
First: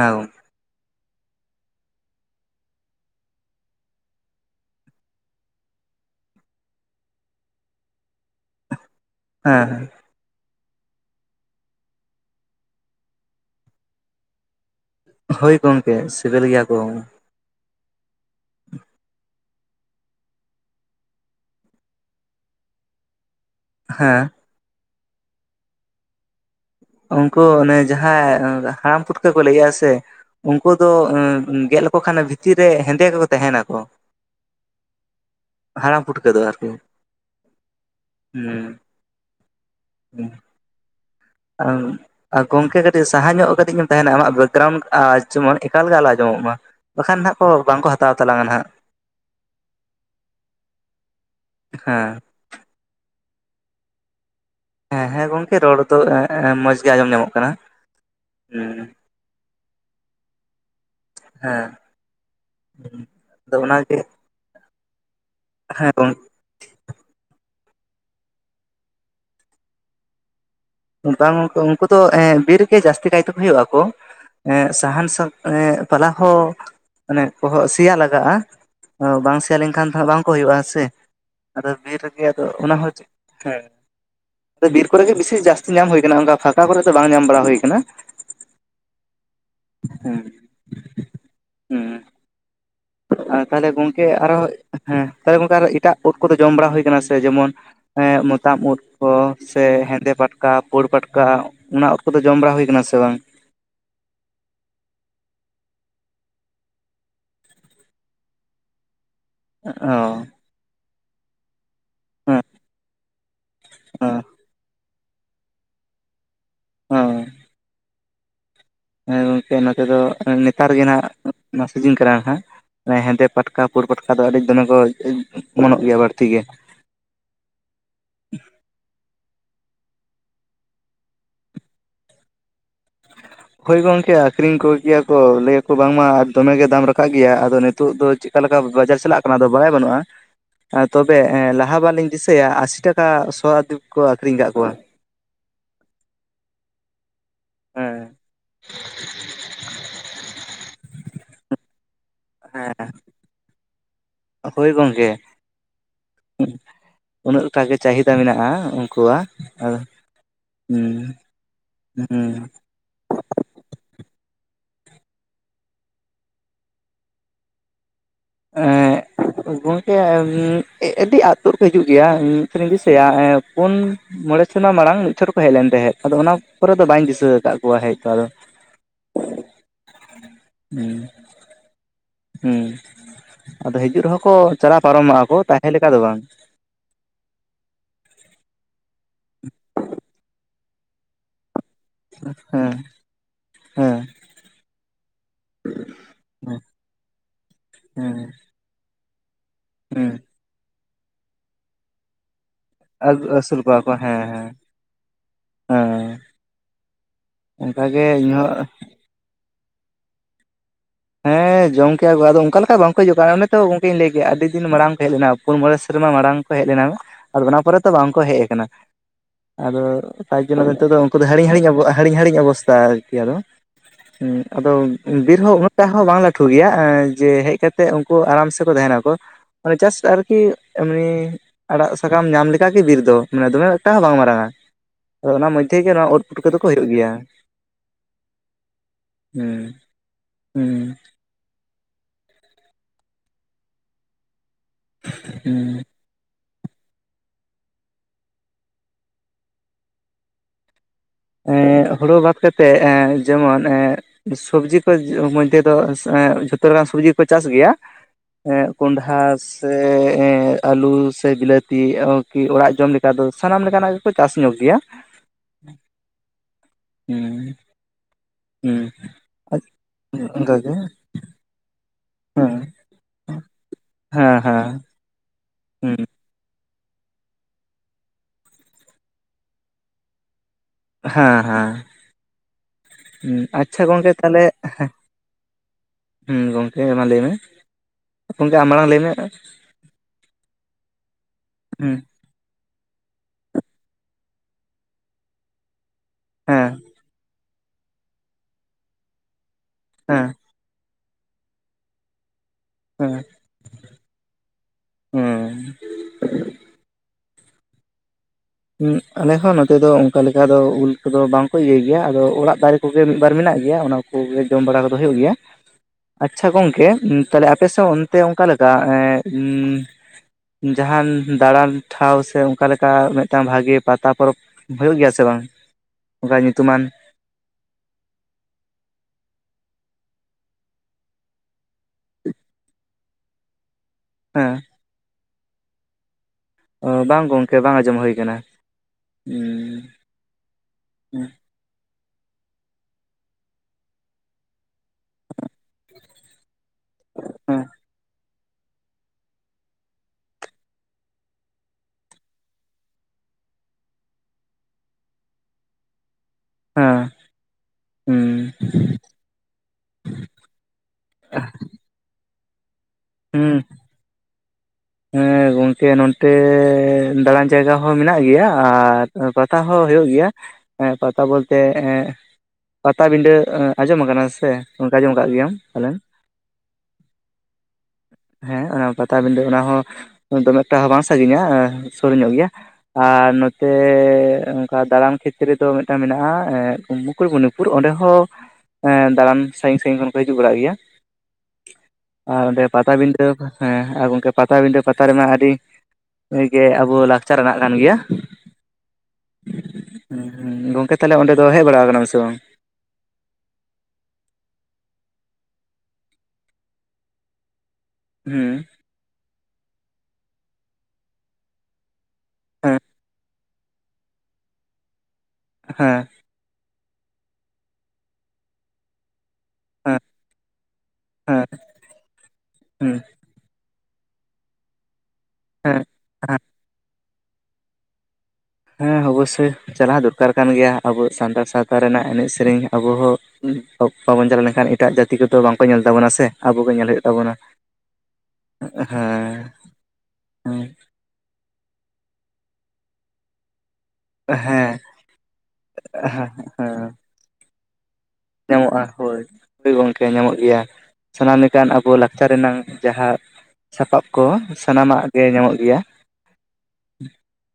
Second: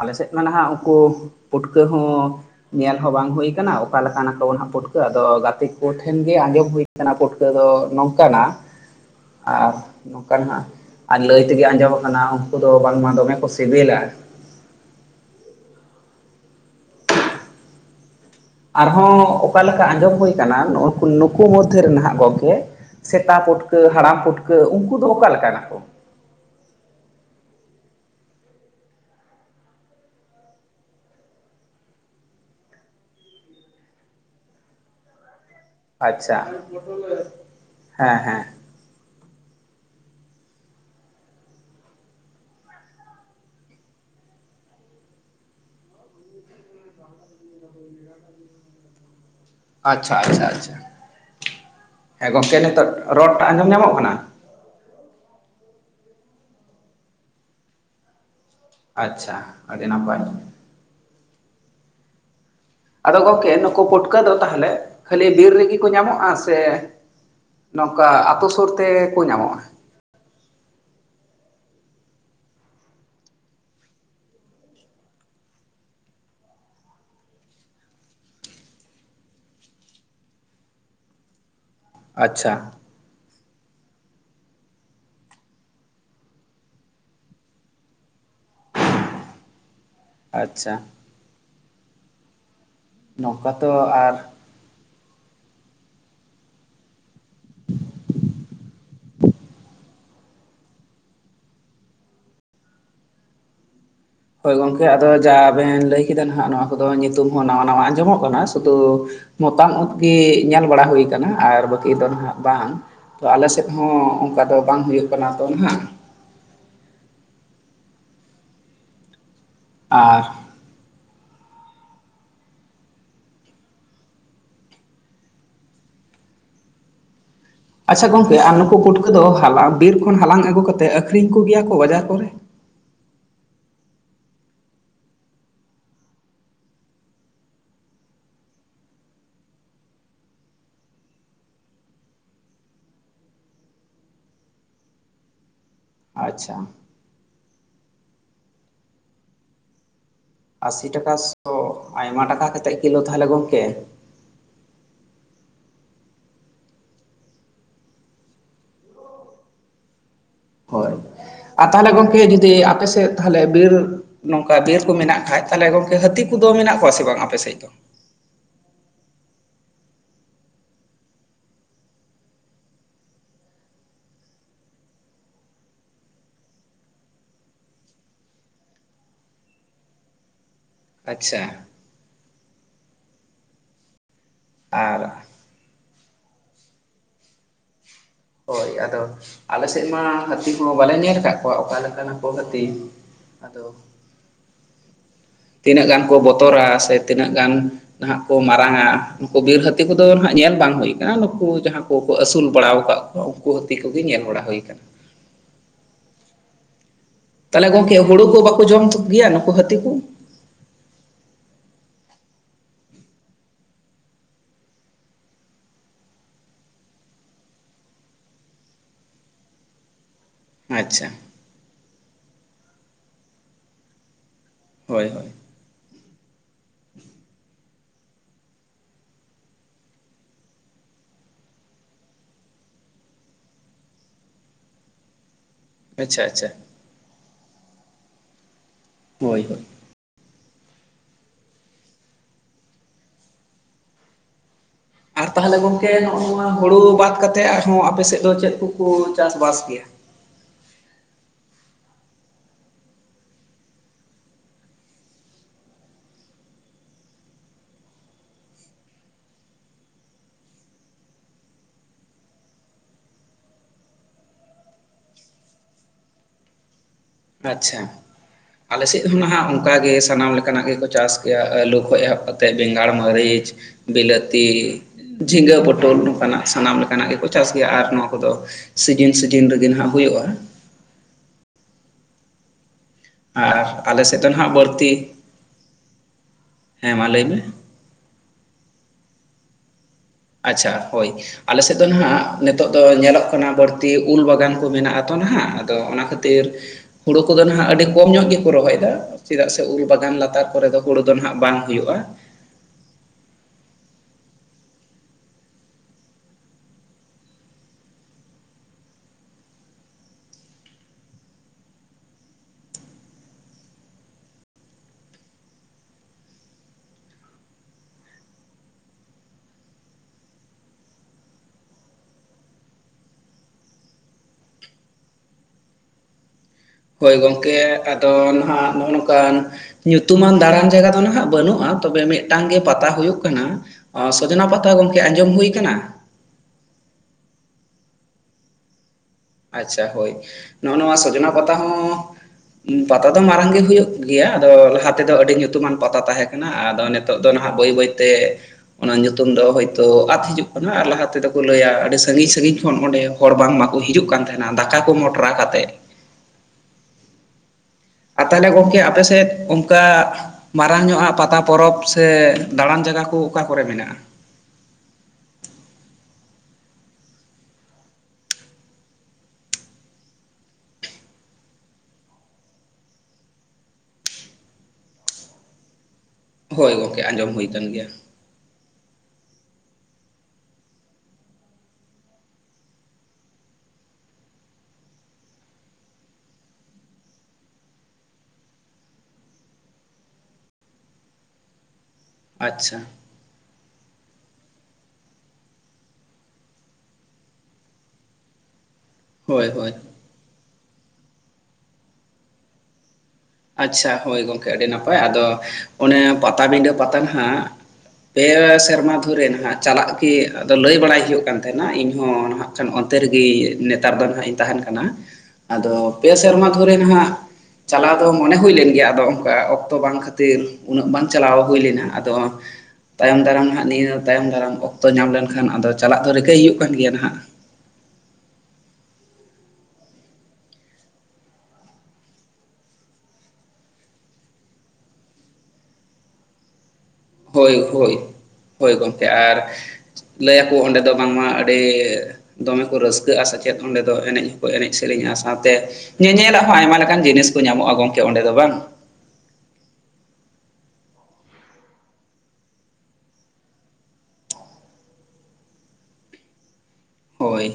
ᱟᱞᱮ ᱥᱮᱫ ᱢᱟ ᱱᱟᱦᱟᱸᱜ ᱩᱱᱠᱩ ᱯᱩᱴᱠᱟᱹ ᱦᱚᱸ ᱧᱮᱞ ᱦᱚᱸ ᱵᱟᱝ ᱦᱩᱭ ᱟᱠᱟᱱᱟ ᱚᱠᱟᱞᱮᱠᱟ ᱱᱟᱠᱚ ᱦᱟᱸᱜ ᱯᱩᱴᱠᱟᱹ ᱟᱫᱚ ᱜᱟᱛᱮ ᱠᱚᱴᱷᱮᱱ ᱜᱮ ᱟᱸᱡᱚᱢ ᱦᱩᱭ ᱾ ᱠᱟᱱᱟ ᱯᱩᱴᱠᱟᱹ ᱫᱚ ᱱᱚᱝᱠᱟᱱᱟ᱾ [inaudible] ᱟᱨ ᱱᱚᱝᱠᱟ ᱱᱟᱦᱟᱸᱜ ᱟᱨ ᱞᱟᱹᱭ ᱛᱮᱜᱮ ᱟᱸᱡᱚᱢ ᱟᱠᱟᱱᱟ ᱩᱱᱠᱩ ᱫᱚ ᱵᱟᱝᱢᱟ ᱫᱚᱢᱮ ᱠᱚ ᱥᱤᱵᱤᱞᱟ᱾ ᱦᱳᱭ ᱜᱚᱝᱠᱮ ᱥᱤᱵᱤᱞ ᱜᱮᱭᱟ ᱠᱚ᱾ ᱟᱨ ᱦᱚᱸ ᱚᱠᱟ ᱞᱮᱠᱟ ᱟᱸᱡᱚᱢ ᱦᱩᱭ ᱟᱠᱟᱱᱟ ᱱᱩᱭᱱᱩᱠᱩ ᱱᱩᱠᱩ ᱢᱚᱫᱽᱫᱷᱮ ᱨᱮ ᱱᱟᱦᱟᱸᱜ ᱜᱚᱢᱠᱮ ᱥᱮᱛᱟ ᱯᱩᱴᱠᱟᱹ ᱦᱟᱲᱟᱢ ᱦᱮᱸ ᱯᱩᱴᱠᱟᱹ ᱩᱱᱠᱩ ᱫᱚ ᱚᱠᱟᱞᱮᱠᱟᱱᱟ ᱠᱚ? ᱩᱱᱠᱩ ᱚᱱᱮ ᱡᱟᱦᱟᱸᱭ ᱦᱟᱲᱟᱢ ᱯᱩᱴᱠᱟᱹ ᱠᱚ ᱞᱟᱹᱭᱮᱜᱼᱟ ᱥᱮ ᱩᱱᱠᱩ ᱫᱚ ᱮᱸ ᱜᱮᱫ ᱞᱮᱠᱚ ᱠᱷᱟᱱ ᱵᱷᱤᱛᱤᱨ ᱨᱮ ᱦᱮᱸᱫᱮ ᱜᱮᱠᱚ ᱛᱟᱦᱮᱱᱟᱠᱚ᱾ ᱦᱟᱲᱟᱢ ᱯᱩᱴᱠᱟᱹ ᱫᱚ ᱟᱨᱠᱤ ᱟᱪᱪᱷᱟ ᱦᱩᱸ ᱦᱮᱸ ᱦᱮᱸ ᱦᱮᱸ ᱟᱨ [unintelligible] ᱟᱨ ᱜᱚᱝᱠᱮ ᱠᱟᱹᱴᱤᱡ ᱥᱟᱦᱟ ᱧᱚᱜ ᱠᱟᱹᱛᱤᱡ ᱜᱤᱢ ᱛᱟᱦᱮᱱᱟ ᱟᱢᱟᱜ ᱵᱮᱠᱜᱨᱚᱣᱩᱱᱰ ᱟᱡ ᱡᱮᱢᱚᱱ ᱮᱠᱟᱞᱮ ᱟᱞᱚ ᱟᱸᱚᱢᱚᱜ ᱢᱟ᱾ ᱵᱟᱠᱷᱟᱱ ᱦᱟᱸᱜ ᱠᱚ ᱵᱟᱝᱠᱚ ᱦᱟᱛᱟᱣ ᱛᱟᱞᱟᱝᱟ ᱱᱟᱦᱟᱸᱜ ᱟᱪᱪᱷᱟ ᱟᱪᱪᱷᱟ ᱟᱪᱪᱷᱟ ᱦᱮᱸ ᱜᱚᱝᱠᱮ ᱱᱤᱛᱚᱜ ᱨᱚᱰ ᱴᱟᱜ ᱟᱸᱡᱚᱢ ᱧᱟᱢᱚᱜ ᱠᱟᱱᱟ? ᱦᱮᱸ ᱦᱮᱸ ᱜᱚᱝᱠᱮ ᱨᱚᱲ ᱫᱚ ᱮᱸ ᱢᱚᱡᱽ ᱜᱮ ᱟᱸᱡᱚᱢ ᱧᱟᱢᱚᱜ ᱠᱟᱱᱟ᱾ ᱟᱪᱪᱷᱟ ᱟᱹᱰᱤ ᱱᱟᱯᱟᱭ ᱦᱮᱸ᱾ ᱟᱫᱚ ᱜᱚᱝᱠᱮ ᱱᱩᱠᱩ ᱯᱚᱴᱠᱟᱹ ᱫᱚ ᱛᱟᱦᱚᱞᱮ ᱠᱷᱟᱹᱞᱤ ᱵᱤᱨ ᱨᱮᱜᱤ ᱠᱚ ᱦᱮᱸ ᱵᱟᱝ ᱧᱟᱢᱚᱜᱼᱟ ᱥᱮ ᱥᱮ ᱱᱚᱝᱠᱟ ᱟᱛᱩ ᱥᱩᱨ ᱛᱮᱠᱚ ᱧᱟᱢᱚᱜᱼᱟ? ᱵᱟᱝ ᱩᱱᱠᱩ ᱫᱚ ᱵᱤᱨ ᱨᱮᱜᱮ ᱡᱟᱹᱥᱛᱤ ᱠᱟᱭᱛᱮᱠᱚ ᱦᱩᱭᱩᱜ ᱟᱠᱚ ᱮᱸ ᱥᱟᱦᱟᱱ ᱥᱟᱜ ᱯᱟᱞᱟ ᱦᱚᱸ ᱢᱟᱱᱮ ᱚᱱᱮ ᱠᱚᱜ ᱥᱮᱭᱟ ᱞᱟᱜᱟᱜᱼᱟ᱾ ᱚ ᱵᱟᱝ ᱥᱮᱭᱟ ᱞᱮᱱᱠᱷᱟᱱ ᱫᱚ ᱵᱟᱝ ᱠᱚ ᱦᱩᱭᱩᱜᱼᱟ ᱦᱮᱸᱥᱮ ᱟᱫᱚ ᱵᱤᱨ ᱨᱮᱜᱮ ᱟᱫᱚ ᱟᱪᱪᱷᱟ ᱚᱱᱟ ᱦᱚᱸ ᱪᱮᱫ ᱦᱮᱸ ᱟᱫᱚ ᱵᱤᱨ ᱠᱚᱨᱮ ᱜᱮ ᱵᱮᱥᱤ ᱡᱟᱹᱥᱛᱤ ᱧᱟᱢ ᱦᱩᱭ ᱠᱟᱱᱟ ᱚᱝᱠᱟ ᱯᱷᱟᱸᱠᱟ ᱠᱚᱨᱮ ᱫᱚ ᱵᱟᱝ ᱧᱟᱢ ᱵᱟᱲᱟ ᱦᱩᱭ ᱠᱟᱱᱟ ᱦᱩᱸ᱾ ᱟᱪᱪᱷᱟ᱾ ᱩᱸ᱾ ᱱᱚᱝᱠᱟ ᱛᱟᱦᱞᱮ ᱛᱚ ᱜᱚᱝᱠᱮ ᱟᱨ ᱟᱨᱦᱚᱸ, ᱦᱮᱸ ᱛᱟᱦᱞᱮ ᱜᱚᱝᱠᱮ ᱮᱴᱟᱜ ᱩᱫ ᱠᱚᱫᱚ ᱡᱚᱢ ᱵᱟᱲᱟ ᱦᱩᱭ ᱟᱠᱟᱱᱟ ᱥᱮ? ᱡᱮᱢᱚᱱ ᱢᱚᱛᱟᱢ ᱩᱫ ᱠᱚ ᱥᱮ ᱦᱮᱸᱫᱮ ᱯᱟᱴᱠᱟ, ᱯᱩᱲ ᱯᱟᱴᱠᱟ ᱚᱱᱟ ᱩᱫ ᱠᱚᱫᱚ ᱡᱚᱢ ᱵᱟᱲᱟ ᱦᱩᱭᱩ ᱟᱠᱟᱱᱟ ᱥᱮ ᱵᱟᱝ? ᱦᱳᱭ ᱜᱚᱝᱠᱮ ᱟᱫᱚ ᱡᱟᱦᱟᱸ ᱵᱮᱱ ᱞᱟᱹᱭ ᱠᱮᱫᱟ ᱱᱷᱟᱜ ᱱᱚᱶᱟ ᱠᱚᱫᱚ ᱧᱩᱛᱩᱢ ᱦᱚᱸ ᱱᱟᱶᱟ ᱱᱟᱶᱟ ᱟᱸᱡᱚᱢᱚᱜ ᱠᱟᱱᱟ, ᱥᱩᱫᱩ ᱢᱚᱛᱟᱢ ᱩᱫ ᱚ ᱜᱮ ᱧᱮᱞ ᱵᱟᱲᱟ ᱦᱩᱭ ᱟᱠᱟᱱᱟ ᱟᱨ ᱵᱟᱹᱠᱤ ᱫᱚ ᱱᱷᱟᱜ ᱦᱮᱸ ᱵᱟᱝ, ᱛᱚ ᱟᱞᱮᱥᱮᱫ ᱦᱚᱸ ᱦᱮᱸ ᱚᱱᱠᱟ ᱫᱚ ᱵᱟᱝ ᱦᱩᱭᱩᱜ ᱠᱟᱱᱟ ᱛᱚ ᱱᱷᱟᱜ᱾ [unintelligible] ᱦᱮᱸ ᱜᱚᱝᱠᱮ ᱱᱚᱛᱮ ᱫᱚ ᱟᱨ ᱱᱮᱛᱟᱨ ᱜᱮ ᱱᱷᱟᱜ ᱚᱱᱟ ᱥᱤᱡᱤᱱ ᱠᱟᱱᱟ ᱱᱷᱟᱜ᱾ ᱮᱸ ᱦᱮᱸᱫᱮ ᱯᱟᱴᱠᱟ ᱯᱩᱰ ᱯᱟᱴᱠᱟ ᱫᱚ ᱟᱹᱰᱤ ᱫᱚᱢᱮ ᱜᱚ ᱚᱢᱚᱱᱚᱜ ᱜᱮᱭᱟ ᱵᱟᱹᱲᱛᱤ ᱜᱮ᱾ ᱟᱪᱷᱟ ᱜᱚᱝᱠᱮ ᱟᱨ ᱱᱩᱠᱩ ᱯᱩᱴᱠᱟᱹ ᱫᱚ ᱦᱟᱞᱟᱝ ᱵᱤᱨ ᱠᱷᱚᱱ ᱦᱟᱞᱟᱝ ᱟᱹᱜᱩ ᱠᱟᱛᱮᱫ ᱟᱹᱠᱷᱨᱤᱧ ᱠᱚ ᱜᱮᱭᱟ ᱠᱚ ᱵᱟᱡᱟᱨ ᱠᱚᱨᱮ? [inaudible] ᱦᱳᱭ ᱜᱚᱝᱠᱮ ᱟᱹᱠᱷᱨᱤᱧ ᱠᱚᱜᱮᱭᱟ ᱠᱚ᱾ ᱞᱟᱹᱭᱟ ᱠᱚ ᱵᱟᱝᱢᱟ ᱫᱚᱢᱮ ᱜᱮ ᱫᱟᱢ ᱨᱟᱠᱟᱵ ᱜᱮᱭᱟ᱾ ᱟᱫᱚ ᱱᱤᱛᱳ ᱫᱚ ᱪᱮᱜ ᱚᱠᱟ ᱞᱮᱠᱟ ᱵᱟᱡᱟᱨ ᱪᱟᱞᱟᱜ ᱠᱟᱱᱟ, ᱟᱫᱚ ᱵᱟᱲᱟᱭ ᱵᱟᱹᱱᱩᱜᱼᱟ᱾ ᱛᱚᱵᱮ ᱮᱸ ᱞᱟᱦᱟ ᱵᱟᱨ ᱞᱤᱧ ᱫᱤᱥᱟᱹᱭᱟ, ᱟᱥᱤ ᱴᱟᱠᱟ ᱥᱚ ᱟᱹᱫᱤᱵ ᱠᱚ ᱟᱹᱷᱨᱤᱧ ᱟᱠᱟᱫ ᱠᱚᱣᱟ᱾ ᱟᱪᱷᱟ᱾ ᱦᱩᱸ᱾ ᱟᱥᱤ ᱴᱟᱠᱟ ᱥᱚ ᱟᱭᱢᱟ ᱴᱟᱠᱟ ᱠᱟᱛᱮᱫ ᱠᱤᱞᱳ ᱛᱟᱦᱞᱮ ᱜᱚᱝᱠᱮ? ᱦᱳᱭ ᱜᱚᱝᱠᱮ᱾ ᱩᱱᱟᱹᱜ ᱚᱱᱠᱟ ᱜᱮ ᱪᱟᱦᱤᱫᱟ ᱢᱮᱱᱟᱜᱼᱟ ᱩᱱᱠᱩᱣᱟᱜ ᱟᱨ ᱦᱳᱭ᱾ ᱟᱨ ᱛᱟᱦᱞᱮ ᱦᱩᱸ ᱜᱚᱝᱠᱮ ᱡᱩᱫᱤ ᱟᱯᱮ ᱥᱮᱫ ᱛᱟᱦᱞᱮ ᱵᱤᱨ ᱱᱚᱝᱠᱟ ᱵᱤᱨ ᱠᱚ ᱢᱮᱱᱟᱜ ᱠᱷᱟᱡ, ᱛᱟᱦᱞᱮ ᱜᱚᱝᱠᱮ ᱦᱟᱹᱛᱤ ᱠᱚᱫᱚ ᱢᱮᱱᱟᱜ ᱠᱚᱣᱟ ᱥᱮ ᱵᱟᱝ ᱟᱯᱮᱥᱮᱫ ᱫᱚ? ᱮᱸᱻᱜ᱾ ᱜᱚᱝᱠᱮ ᱩᱸᱻ ᱟᱹᱰᱤ ᱟᱫᱛᱩᱫ ᱠᱚ ᱦᱤᱡᱩᱜ ᱜᱮᱭᱟ᱾ ᱩᱸ [unintelligible] ᱯᱩᱱ ᱢᱚᱬᱮ ᱥᱮᱨᱢᱟ ᱢᱟᱲᱟᱝ ᱢᱤᱫ [unintelligible] ᱠᱚ ᱦᱮᱡ ᱞᱮᱱ ᱛᱟᱦᱮᱸᱫ᱾ ᱟᱫᱚ ᱚᱱᱟ ᱯᱚᱨᱮ ᱫᱚ ᱵᱟᱹᱧ ᱫᱤᱥᱟᱹ ᱟᱠᱟᱫ ᱠᱚᱣᱟ ᱦᱮᱡ ᱫᱚ ᱟᱫᱚ᱾ [unintelligible] ᱪᱷᱟ᱾ ᱦᱩᱸ᱾ ᱟᱫᱚ ᱦᱤᱡᱩᱜ ᱨᱮᱦᱚᱸ ᱠᱚ ᱪᱟᱞᱟ ᱟᱨ ᱯᱟᱨᱚᱢᱚᱜᱼᱟ ᱠᱚ, ᱛᱟᱦᱮᱸ ᱞᱮᱠᱟ ᱫᱚ ᱵᱟᱝ᱾ ᱦᱳᱭ, ᱟᱫᱚ ᱟᱞᱮᱥᱮᱫ ᱢᱟ ᱦᱟᱹᱛᱤ ᱠᱚᱦᱚᱸ ᱵᱟᱞᱮ ᱧᱮᱞ ᱟᱠᱟᱫ ᱠᱚᱣᱟ, ᱚᱠᱟ ᱞᱮᱠ ᱠᱟᱱᱟ ᱠᱚ ᱦᱟᱹᱛᱤ᱾ ᱦᱮᱸ ᱟᱫᱚ ᱦᱮᱸ ᱛᱤᱱᱟᱹᱜ ᱜᱟᱱ ᱠᱚ ᱦᱮᱸ ᱵᱚᱛᱚᱨᱟ ᱥᱮ ᱛᱤᱱᱟᱹᱜ ᱜᱟᱱ ᱦᱮᱸ ᱱᱷᱟᱜ ᱠᱚ ᱢᱟᱨᱟᱝᱟ, ᱱᱩᱠᱩ ᱵᱤᱨ ᱦᱟᱹᱛ ᱟᱹᱛᱤ ᱠᱚᱫᱚ ᱦᱮᱸ ᱱᱷᱟᱜ ᱧᱮᱞ ᱵᱟᱝ ᱦᱩᱭ ᱟᱠᱟᱱᱟ, ᱱᱩᱠᱩ ᱡᱟᱦᱟᱸ ᱠᱚ ᱠᱚ ᱟᱹᱥᱩᱞ ᱵᱟᱲᱟᱣ ᱠᱟᱫ ᱠᱚᱣᱟ ᱩᱱᱠᱩ ᱟᱹᱥᱩᱞ ᱦᱟᱹᱛᱤ ᱠᱚᱜᱮ ᱧᱮᱞ ᱵᱟᱲᱟ ᱦᱩᱭ ᱟᱠᱟᱱᱟ᱾ ᱦᱟᱸ᱾ ᱛᱟᱦᱞᱮ ᱜᱚᱝᱠᱮ ᱦᱩᱲᱩ ᱠᱚ ᱵᱟᱠᱚ ᱤᱧᱦᱚᱸ ᱡᱚᱢ ᱛᱷᱩᱠ ᱜᱮᱭᱟ ᱱᱩᱠᱩ ᱦᱟᱹᱛᱤ ᱠᱚ? ᱦᱮᱸ, ᱡᱚᱢ ᱠᱮᱭᱟ ᱠᱚ᱾ ᱟᱫᱚ ᱚᱱᱠᱟ ᱞᱮᱠᱟ ᱵᱟᱝ ᱠᱚ ᱦᱤᱡᱩᱜ ᱠᱟᱱᱟ᱾ ᱚᱱᱮ ᱛᱚ ᱜᱚᱝᱠᱮᱧ ᱞᱟᱹᱭ ᱠᱮᱫ-ᱟ᱾ ᱟᱹᱰᱤ ᱫᱤᱱ ᱢᱟᱲᱟᱝ ᱠᱚ ᱦᱮᱡ ᱞᱮᱱᱟ, ᱯᱩᱱ-ᱢᱚᱬᱮ ᱥᱮᱨᱢᱟ ᱢᱟᱲᱟᱝ᱾ ᱠᱚ ᱦᱮᱡ ᱞᱮᱱᱟ, ᱟᱫᱚ ᱚᱱᱟ ᱯᱚᱨᱮ ᱛᱚ ᱵᱟᱝ ᱠᱚ ᱦᱮᱡ ᱟᱠᱟᱱᱟ᱾ ᱟᱫᱚ ᱛᱟᱨᱡᱚᱱᱱᱚ ᱱᱤᱛᱚᱜ ᱫᱚ ᱟᱪᱪᱷᱟ ᱩᱱᱠᱩ ᱫᱚ ᱦᱟᱹᱲᱤ-ᱦᱟᱹᱲᱤᱧ ᱧᱚᱜᱚᱜ-ᱟ, ᱦᱟᱹᱲᱤ-ᱦᱟᱹᱲᱤᱧ ᱚᱵᱚᱥᱛᱟ ᱟᱨᱠᱤ ᱟᱫᱚ᱾ ᱟᱫᱚ ᱦᱳᱭ ᱦᱳᱭ ᱵᱤᱨ ᱦᱚᱸ ᱩᱱᱟᱹᱜ ᱴᱟᱜ ᱦᱚᱸ ᱵᱟᱝ ᱞᱟᱹᱴᱩ ᱜᱮᱭᱟ ᱡᱮ ᱦᱮᱡ ᱠᱟᱛ ᱛᱮ ᱩᱱᱠᱩ ᱟᱨᱟᱢ ᱥᱮᱠᱚ ᱛᱟᱦᱮᱱᱟ ᱠᱚ᱾ ᱢᱟᱱᱮ ᱡᱟᱹᱥᱴ ᱟᱨᱠᱤ ᱮᱢᱱᱤ ᱟᱲᱟᱜ ᱥᱟᱠᱟᱢ ᱧᱟᱢ ᱞᱮᱠᱟ ᱜᱮ ᱵᱤᱨ ᱫᱚ ᱢᱟᱱᱮ ᱫᱚᱢᱮ ᱮᱠᱴᱟ ᱦᱚᱸ ᱵᱟᱝ ᱢᱟᱨᱟᱝᱟ᱾ ᱟᱫᱚ ᱚᱱᱟ ᱢᱚᱫᱽᱫᱷᱮ ᱜᱮ ᱱᱚᱶᱟ ᱟᱪᱪᱷᱟ ᱩᱫ ᱯᱩᱴᱠᱟᱹ ᱟᱪᱪᱷᱟ ᱫᱚᱠᱚ [unintelligible] ᱜᱮᱭᱟ᱾ ᱦᱳᱭ ᱦᱩᱸ ᱦᱳᱭ᱾ ᱦᱩᱸ᱾ ᱟᱨ ᱛᱟᱦᱮᱞᱮ ᱦᱩᱸ ᱜᱚᱝᱠᱮ ᱱᱚᱜᱼᱱᱚᱣᱟ ᱦᱩᱲᱩ ᱵᱟᱫ ᱠᱟᱛᱮᱜ ᱟᱨᱦᱚᱸ ᱟᱯᱮᱥᱮᱫ ᱫᱚ ᱪᱮᱫ ᱠᱚᱠᱩ ᱪᱟᱥᱵᱟᱥ ᱜᱮᱭᱟ? ᱮᱸ ᱦᱩᱲᱳ ᱵᱟᱫ ᱠᱟᱛᱮᱜ ᱮᱸ ᱡᱮᱢᱚᱱ ᱮᱸ ᱥᱚᱵᱽᱡᱤ ᱠᱚ ᱡᱮ ᱢᱚᱫᱷᱭᱮ ᱫᱚ ᱮᱸ ᱡᱷᱚᱛᱚ ᱞᱮᱠᱟᱱ ᱥᱚᱵᱽᱡᱤ ᱠᱚ ᱪᱟᱥ ᱜᱮᱭᱟ, ᱮᱸᱜ ᱠᱚᱱᱰᱷᱟᱥ ᱥᱮ ᱮᱸ ᱟᱹᱞᱩ ᱥᱮ ᱵᱤᱞᱟᱹᱛᱤ ᱚ ᱠᱤ ᱚᱲᱟᱜ ᱡᱚᱢ ᱞᱮᱠᱟ ᱫᱚ ᱥᱟᱱᱟᱢ ᱞᱮᱠᱟᱱᱟᱜ ᱜᱮᱠᱚ ᱪᱟᱥ ᱧᱚᱜ ᱜᱮᱭᱟ᱾ ᱦᱩᱸ ᱟᱪᱪᱷᱟ ᱦᱩᱸ ᱟᱞᱮᱥᱮᱫ ᱦᱚᱸ ᱱᱷᱟᱸᱜ ᱚᱱᱠᱟ ᱜᱮ ᱥᱟᱱᱟᱢ ᱞᱮᱠᱟᱱᱟᱜ ᱚᱱᱠᱟᱜᱮ ᱜᱮᱠᱚ ᱪᱟᱥ ᱠᱮᱜᱼᱟ, ᱟᱹᱞᱩ ᱠᱷᱚᱡ ᱚᱦᱚᱜ ᱠᱟᱛᱮᱫ ᱦᱮᱸ ᱵᱮᱸᱜᱟᱲ, ᱢᱟᱹᱨᱤᱪ ᱦᱮᱸ ᱵᱤᱞᱟᱹᱛᱤ ᱦᱮᱸ ᱡᱷᱤᱸᱜᱟᱹ, ᱯᱚᱴᱚᱞ, ᱦᱩᱸ ᱱᱚᱝᱠᱟᱱᱟᱜ ᱥᱟᱱᱟᱢ ᱞᱮᱠᱟᱱᱟᱜ ᱜᱮᱠᱚ ᱪᱟᱥ ᱜᱮᱭᱟ ᱟᱨ ᱱᱚᱣᱟ ᱠᱚᱫᱚ ᱥᱤᱡᱤᱱ ᱥᱤᱡᱤᱱ ᱨᱮᱜᱮ ᱱᱷᱟᱸᱜ ᱦᱩᱭᱩᱜᱼᱟ᱾ ᱦᱮᱸ ᱦᱮᱸ, ᱩᱸ ᱟᱨ ᱟᱪᱪᱷᱟ ᱟᱞᱮ ᱜᱚᱝᱠᱮ ᱥᱮᱫ ᱫᱚ ᱛᱟᱦᱞᱮᱜ ᱱᱟᱦᱟᱜ ᱮᱸ ᱦᱮᱸ ᱵᱟᱹᱲᱛᱤ ᱦᱩᱸ ᱜᱚᱝᱠᱮ ᱢᱟ ᱞᱟᱹᱭ ᱢᱮ, ᱜᱚᱝᱠᱮ ᱟᱢ ᱢᱟᱲᱟᱝ ᱞᱟᱹᱭ ᱢᱮ? ᱟᱪᱪᱷᱟ ᱦᱳᱭ ᱟᱞᱮ ᱥᱮᱫ ᱫᱚ ᱦᱩᱸ ᱱᱷᱟᱸᱜ ᱱᱤᱛᱚᱜ ᱫᱚ ᱧᱮᱞᱚᱜ ᱠᱟᱱᱟ ᱵᱟᱹᱲᱛᱤ ᱩᱞ ᱵᱟᱜᱟᱱ ᱠᱚ ᱢᱮᱱᱟᱜᱼᱟ ᱛᱚ ᱱᱷᱟᱸᱜ ᱟᱫᱚ ᱚᱱᱟ ᱠᱷᱟᱹᱛᱤᱨ ᱦᱮᱸ ᱦᱩᱲᱩ ᱠᱚᱫᱚ ᱱᱷᱟᱸᱜ ᱟᱹᱰᱤ ᱠᱚᱢ ᱧᱚᱜ ᱜᱮᱠᱚ ᱨᱚᱦᱚᱭ ᱮᱫᱟ, ᱪᱮᱫᱟᱜ ᱥᱮ ᱩᱞ ᱵᱟᱜᱟᱱ ᱦᱮᱸ ᱞᱟᱛᱟᱨ ᱠᱚᱨᱮ ᱫᱚ ᱦᱩᱲᱩ ᱫᱚ ᱱᱷᱟᱸᱜ ᱵᱟᱝ ᱦᱩᱭᱩᱜᱼᱟ᱾ ᱦᱮᱸ, ᱦᱩᱸ ᱦᱩᱸ ᱟᱞᱮ ᱦᱚᱸ ᱱᱚᱛᱮ ᱫᱚ ᱚᱸᱠᱟ ᱞᱮᱠᱟ ᱫᱚ ᱩᱞ ᱠᱳᱫᱳ ᱵᱟᱝ ᱠᱚ ᱤᱭᱟᱹᱭ ᱜᱮᱭᱟ, ᱟᱫᱚ ᱚᱲᱟᱜ ᱫᱟᱨᱮ ᱠᱚᱜᱮ ᱢᱤᱫ ᱵᱟᱨ ᱢᱮᱱᱟᱜ ᱜᱮᱭᱟ ᱚᱱᱟ ᱠᱩᱜᱮ ᱡᱚᱢ ᱵᱟᱲᱟ ᱠᱚᱫᱚ ᱦᱩᱭᱩᱜ ᱜᱮᱭᱟ, ᱟᱪᱪᱷᱟ ᱜᱚᱝᱠᱮ ᱩᱸ ᱛᱟᱦᱮᱞᱮ ᱟᱯᱮᱥᱮᱜ ᱚᱱᱛᱮ ᱚᱸᱠᱟ ᱮᱸ ᱞᱮᱠᱟ ᱩᱸ ᱡᱟᱦᱟᱸᱱ ᱫᱟᱬᱟᱱ ᱴᱷᱟᱶ ᱥᱮ ᱚᱸᱠᱟ ᱞᱮᱠᱟ ᱢᱮᱫ- ᱴᱟᱝ ᱵᱷᱟᱜᱮ ᱯᱟᱛᱟ ᱯᱚᱨᱚᱵᱽ ᱦᱩᱭᱩᱜ ᱜᱮᱭᱟ ᱥᱮ ᱵᱟᱝ ᱚᱸᱠᱟ ᱧᱩᱛᱩᱢᱟᱱ ᱦᱳᱭ ᱜᱚᱝᱠᱮ ᱟᱫᱚ ᱱᱷᱟᱸᱜ ᱱᱚᱜᱼᱚ ᱱᱚᱝᱠᱟᱱ ᱧᱩᱛᱩᱢᱟᱱ ᱫᱟᱬᱟᱱ ᱡᱟᱜᱟ ᱫᱚ ᱱᱷᱟᱸᱜ ᱵᱟᱹᱱᱩᱜᱼᱟ, ᱛᱚᱵᱮ ᱢᱮᱫᱴᱟᱝ ᱜᱮ ᱯᱟᱛᱟ ᱦᱩᱭᱩᱜ ᱠᱟᱱᱟ, ᱚᱸ ᱥᱚᱡᱽᱱᱟ ᱦᱮᱸ ᱯᱟᱛᱟ ᱜᱚᱝᱠᱮ ᱟᱸᱡᱚᱢ ᱦᱩᱭ ᱠᱟᱱᱟ? ᱚᱸ ᱵᱟᱝ ᱜᱚᱝᱠᱮ ᱵᱟᱝ ᱟᱸᱡᱚᱢ ᱦᱩᱭ ᱟᱠᱟᱱᱟ᱾ ᱟᱪᱪᱷᱟ ᱦᱳᱭ, ᱱᱚᱜᱼᱚᱼᱱᱚᱣᱟ ᱥᱚᱡᱽᱱᱟ ᱯᱟᱛ- ᱛᱟ ᱦᱚᱸ, ᱩᱸ ᱯᱟᱛᱟ ᱫᱚ ᱢᱟᱨᱟᱝ ᱜᱮ ᱦᱩᱭᱩᱜ ᱜᱮᱭᱟ ᱟᱫᱚ ᱞᱟᱦᱟ ᱛᱮᱫᱚ ᱟᱹᱰᱤ ᱧᱩ- ᱛᱩᱢᱟᱱ ᱯᱟᱛᱟ ᱛᱟᱦᱮᱸ ᱠᱟᱱᱟ, ᱟᱫᱚ ᱱᱤᱛᱚᱜ ᱫᱚ ᱱᱷᱟᱸᱜ ᱦᱮᱸ ᱵᱟᱹᱭ ᱵᱟᱹᱭᱛᱮ ᱚᱱᱟ ᱧᱩᱛᱩᱢ ᱫᱚ ᱦᱳᱭᱛᱳ ᱟᱫ ᱦᱤᱡᱩᱜ ᱠᱟᱱᱟ ᱟᱨ ᱞᱟᱦᱟ ᱛᱮᱫᱚ ᱠᱚ ᱞᱟᱹᱭᱟ ᱟᱹᱰᱤ ᱥᱟᱺᱜᱤᱧ ᱥᱟᱺᱜᱤᱧ ᱠᱷᱚᱱ ᱚᱸᱰᱮ ᱦᱚᱲ ᱵᱟᱝ ᱢᱟᱠᱚ ᱦᱤᱡᱩᱜ ᱠᱟᱱ ᱛᱟᱦᱮᱸᱱᱟ, ᱫᱟᱠᱟ ᱠᱚ ᱢᱚᱴᱨᱟ ᱠᱟᱛᱮᱜ᱾ ᱦᱮᱸ, ᱟ ᱛᱟᱦᱮᱞᱮ ᱜᱚᱝᱠᱮ ᱟᱯᱮᱥᱮᱫ ᱚᱸᱠᱟ ᱢᱟᱨᱟᱝ ᱧᱚᱜ ᱟᱜ ᱯᱟᱛᱟ ᱯᱚᱨᱚᱵᱽ ᱥᱮ ᱫᱟᱬᱟᱱ ᱡᱟᱜᱟ ᱠᱚ ᱚᱠᱟ ᱦᱩᱸ ᱠᱚᱨᱮ ᱢᱮᱱᱟᱜᱼᱟ? ᱦᱮᱸ ᱜᱚᱝᱠᱮ ᱱᱚᱱᱛᱮᱻ ᱫᱟᱬᱟᱱ ᱡᱟᱭᱜᱟ ᱦᱚᱸ ᱢᱮᱱᱟᱜ ᱜᱮᱭᱟ ᱟᱨ ᱮᱸ ᱯᱟᱛᱟ ᱦᱚᱸ ᱦᱳᱭᱳᱜ ᱜᱮᱭᱟ, ᱮᱸ ᱯᱟᱛᱟ ᱵᱚᱞᱛᱮ ᱮᱸ ᱯᱟᱛᱟ ᱵᱤᱸᱰᱟᱹ, ᱟᱸ ᱟᱸᱡᱚᱢ ᱟᱠᱟᱱᱟ ᱥᱮ ᱜᱚᱝᱠᱮ ᱟᱸᱡᱚᱢ ᱟᱠᱟᱜ ᱜᱮᱭᱟᱢ ᱯᱟᱞᱮᱱ? ᱦᱳᱭ ᱜᱚᱝᱠᱮ ᱟᱸᱡᱚᱢ ᱦᱩᱭ ᱠᱟᱱ ᱜᱮᱭᱟ᱾ ᱦᱮᱸ ᱚᱱᱟ ᱯᱟᱛᱟ ᱵᱤᱸᱰᱟᱹ ᱚᱱᱟ ᱦᱚᱸ ᱫᱚᱢᱮ ᱴᱟᱦ ᱦᱚᱸ ᱵᱟᱝ ᱥᱟᱺᱜᱤᱧᱟ, ᱟᱸ ᱥᱩᱨ ᱧᱚᱜ ᱜᱮᱭᱟ᱾ ᱟᱨ ᱱᱚᱛᱮ ᱚᱸᱠᱟ ᱫᱟᱬᱟᱱ ᱠᱷᱮᱛᱨᱮ ᱫᱚ ᱢᱮᱫᱴᱟᱝ ᱢᱮᱱᱟᱜᱼᱟ, ᱮᱸ ᱠᱩ ᱢᱩᱠᱩᱬ ᱵᱩᱱᱤ᱾ ᱯᱩᱨᱟᱹ ᱚᱸᱰᱮ ᱦᱚ, ᱮᱸ ᱫᱟᱬᱟᱱ ᱥᱟᱺᱜᱤᱧ ᱥᱟᱺᱜᱤᱧ ᱠᱷᱚᱱ ᱠᱚ ᱦᱤᱡᱩᱜ ᱵᱟᱲᱟᱜ ᱜᱮᱭᱟ᱾ ᱟᱨ ᱚᱸᱰᱮ ᱟᱪᱪᱷᱟ ᱯᱟᱛᱟ ᱵᱤᱸᱫᱟᱹᱵᱽ ᱦᱮᱸ ᱟᱨ ᱜᱚᱝᱠᱮ ᱯᱟᱛᱟ ᱵᱤᱸᱰᱷᱟᱹ ᱯᱟᱛᱟ ᱨᱮᱢᱟ ᱟᱹᱰᱤ ᱮ ᱜᱮ ᱟᱵᱚ ᱞᱟᱠᱪᱟᱨ ᱨᱮᱱᱟᱜ ᱠᱟᱱ ᱜᱮᱭᱟ᱾ ᱦᱳᱭ ᱦᱚᱭ᱾ ᱮᱸ ᱦᱮᱸ ᱦᱮᱸ, ᱜᱚᱝᱠᱮ ᱛᱟᱦᱮᱞᱮ ᱚᱸᱰᱮ ᱫᱚ ᱦᱮᱜ ᱵᱟᱲᱟᱣ ᱟᱠᱟᱱᱟ ᱵᱤᱱ ᱥᱮ ᱵᱟᱝ? ᱟᱪᱪᱷᱟ ᱦᱳᱭ ᱜᱚᱝᱠᱮ ᱟᱹᱰᱤ ᱱᱟᱯᱟᱭ, ᱟᱫᱚ ᱚᱱᱮ ᱯᱟᱛᱟ ᱵᱤᱰᱷᱟᱹ ᱯᱟᱛᱟ ᱱᱷᱟᱸᱜ ᱦᱩᱸ ᱯᱮ ᱥᱮᱨᱢᱟ ᱫᱷᱚᱨᱮ ᱱᱟᱦᱟᱜ ᱪᱟᱞᱟᱜ ᱠᱤ ᱟᱫᱚ ᱞᱟᱹᱭ ᱵᱟᱲᱟᱭ ᱦᱩᱭᱩᱜ ᱠᱟᱱ ᱛᱟᱦᱮᱼᱟ ᱤᱧᱦ ᱱᱟᱟᱜ ᱠᱷ ᱦᱮᱸ ᱚᱱᱛᱮ ᱨᱮᱜᱮ ᱱᱮᱛᱟᱨ ᱫᱚ ᱱᱟᱟᱜ ᱤᱧ ᱛᱟᱦᱮᱱ ᱠᱟᱱᱟ ᱟᱫᱚ ᱦᱮᱸ ᱯᱮᱥᱼᱼ ᱥᱮᱨᱢᱟ ᱫᱷᱚᱨᱮ ᱱᱟᱦ ᱪᱟᱞᱟᱣ ᱫᱚ ᱢᱚᱱᱮ ᱦᱩᱭ ᱞᱮᱱ ᱜᱮᱭᱟ ᱟᱫᱚ ᱚᱱᱠᱟᱼᱼ ᱚᱠᱛᱚ ᱵᱟᱝ ᱦᱮᱸ ᱠᱷᱟᱹᱛᱤᱨ ᱩᱱᱟᱹᱜ ᱵᱟᱝ ᱪᱟᱞᱟᱣ ᱦᱮᱸ ᱦᱩᱭ ᱞᱮᱱᱟ ᱟᱫᱚ ᱦᱮᱸ ᱛᱟᱭᱚᱢ ᱫᱟᱨᱟᱢ ᱱᱟᱟᱜᱼᱼ ᱱᱤᱭᱟᱹ ᱛᱟᱭᱚᱢ ᱫᱟᱨᱟᱢ ᱚᱠᱛᱚ ᱧᱟᱢ ᱞᱮᱱᱠᱷᱟᱱ ᱟᱫᱚ ᱦᱮᱸ ᱪᱟᱞᱟᱜ ᱫᱚ ᱨᱤᱠᱟᱹᱭ ᱦᱩᱭᱩᱜ ᱠᱟᱱ ᱜᱮᱭᱟ ᱱᱟᱦᱟᱜ᱾ ᱦᱮᱸ ᱚᱵᱚᱥᱥᱳᱭ ᱪᱟᱞᱟᱣ ᱫᱚᱨᱠᱟᱨ ᱠᱟᱱ ᱜᱮᱭᱟ ᱟᱵᱚ ᱥᱟᱱᱛᱟᱲ ᱥᱟᱶᱛᱟ ᱨᱮᱱᱟᱜ ᱮᱱᱮᱡ ᱥᱮᱨᱮᱧ ᱟᱵᱚ ᱦᱚᱸᱼᱼ ᱵᱟᱵᱚᱱ ᱪᱟᱞᱟᱣ ᱞᱮᱱᱠᱷᱟᱱ ᱮᱴᱟᱜ ᱡᱟᱹᱛᱤ ᱠᱚᱫᱚ ᱵᱟᱝᱠᱚ ᱧᱮᱞ ᱛᱟᱵᱚᱱᱟ ᱥᱮᱼᱼ ᱟᱵᱚ ᱜᱮ ᱧᱮᱞ ᱦᱩᱭᱩᱜ ᱛᱟᱚᱱᱟ᱾ ᱦᱳᱭ ᱦᱳᱭ ᱦᱳᱭ ᱜᱚᱢᱠᱮ ᱟᱨ ᱞᱟᱹᱭᱟᱠᱚ ᱦᱮᱸ ᱚᱸᱰᱮᱼᱼ ᱫᱚ ᱵᱟᱝᱢᱟ ᱟᱹᱰᱤ ᱫᱚᱢᱮ ᱠᱚ ᱨᱟᱹᱥᱠᱟᱹᱜᱼᱟ ᱥᱮᱼᱼ ᱪᱮᱫ ᱚᱸᱰᱮ ᱫᱚ ᱮᱱᱮᱡ ᱦᱚᱸᱠᱚ ᱮᱱᱮᱡ ᱦᱮᱸ ᱥᱮᱨᱮᱧᱟ ᱥᱟᱶᱛᱮ ᱧᱮᱧᱮᱞᱟᱜ ᱦᱚᱸ ᱟᱭᱢᱟ ᱦᱮᱸ ᱞᱮᱠᱟᱱ ᱡᱤᱱᱤᱥ ᱠᱚ ᱧᱟᱢᱚᱜᱼᱟ ᱜᱚᱝᱠᱮᱼᱼ ᱧᱟᱢᱚᱜᱼᱟ ᱦᱳᱭ ᱦᱚ ᱜᱚᱢᱠᱮ ᱧᱟᱢᱚᱜ ᱜᱮᱭᱟ ᱥᱟᱱᱟᱢ ᱞᱮᱠᱟᱱ ᱟᱵᱚ ᱞᱟᱠ ᱪᱟᱨᱱᱟᱝ ᱡᱟᱦᱟᱸᱼ ᱥᱟᱯᱟᱵ ᱠᱚ ᱥᱟᱱᱟᱢᱟᱜ ᱜᱮ ᱧᱟᱢᱚᱜ ᱜᱮᱭᱟ᱾ ᱦᱳᱭ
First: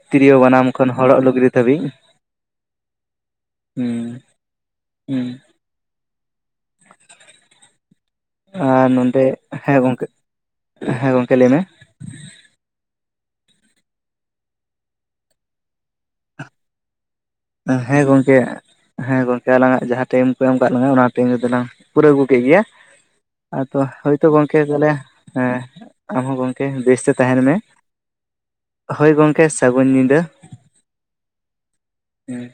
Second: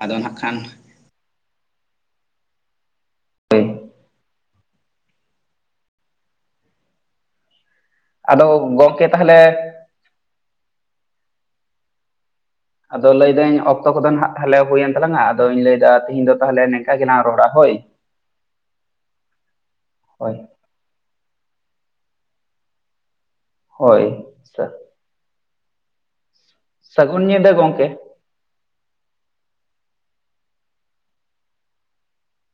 ᱟᱫᱚ ᱱᱟᱜ ᱛᱨᱤᱭᱳ ᱠᱷᱟᱱ ᱵᱟᱱᱟᱢ ᱠᱷᱚᱱᱼᱼ ᱦᱚᱲᱚᱜ ᱞᱩᱜᱽᱤ ᱫᱷᱟᱹᱵᱤᱡ ᱦᱮᱸ ᱟᱫᱚ ᱟᱨ ᱜᱚᱢᱠᱮ ᱱᱚᱸᱰᱮ ᱛᱟᱦᱚᱞᱮ ᱦᱮᱸ ᱜᱚᱝᱠᱮ ᱦᱮᱸ ᱜᱚᱝᱠᱮ ᱞᱟᱹᱭ ᱢᱮ? ᱟᱫᱚ ᱞᱟᱹᱭᱫᱟᱹᱧ ᱚᱠᱛᱚ ᱠᱚᱫᱚ ᱱᱟᱦᱟᱸᱜ ᱛᱟᱦᱚᱞᱮ ᱦᱩᱭᱮᱱ ᱛᱟᱞᱟᱝᱟ ᱟᱫᱚᱧ ᱞᱟᱹᱭᱫᱟ ᱛᱤᱦᱤᱧ ᱫᱚ ᱛᱟᱦᱚᱞᱮ ᱱᱤᱝᱠᱟ ᱜᱮᱞᱟᱝ ᱨᱚᱲᱟ᱾ ᱦᱳᱭ ᱦᱮᱸ ᱜᱚᱝᱠᱮ ᱦᱮᱸ ᱜᱚᱝᱠᱮ ᱟᱞᱟᱝᱟᱜ ᱡᱟᱦᱟᱸ ᱴᱟᱭᱤᱢ ᱦᱳᱭ ᱠᱚ ᱮᱢᱼᱼ ᱮᱢ ᱠᱟᱜ ᱞᱟᱝᱟ ᱚᱱᱟ ᱴᱟᱭᱤᱢ ᱨᱮᱫᱚ ᱞᱟᱝ ᱯᱩᱨᱟᱹᱣ ᱟᱹᱜᱩ ᱠᱮᱫ ᱜᱮᱭᱟ ᱟᱫᱚ ᱦᱳᱭ ᱦᱚᱭᱛᱳ ᱜᱚᱢᱠᱮ ᱛᱟᱦᱚᱞᱮᱼᱼ ᱦᱮᱸ ᱟᱢ ᱦᱚᱸ ᱜᱚᱢᱠᱮ ᱵᱮᱥᱛᱮ ᱥᱟᱹᱜᱩᱱ ᱛᱟᱦᱮᱸᱱ ᱧᱤᱫᱟᱹ ᱢᱮᱼᱼ ᱜᱚᱢᱠᱮ ᱦᱳᱭ ᱜᱚᱢᱠᱮ ᱥᱟᱹᱜᱩᱱ ᱧᱤᱫᱟᱹ ᱦᱮᱸ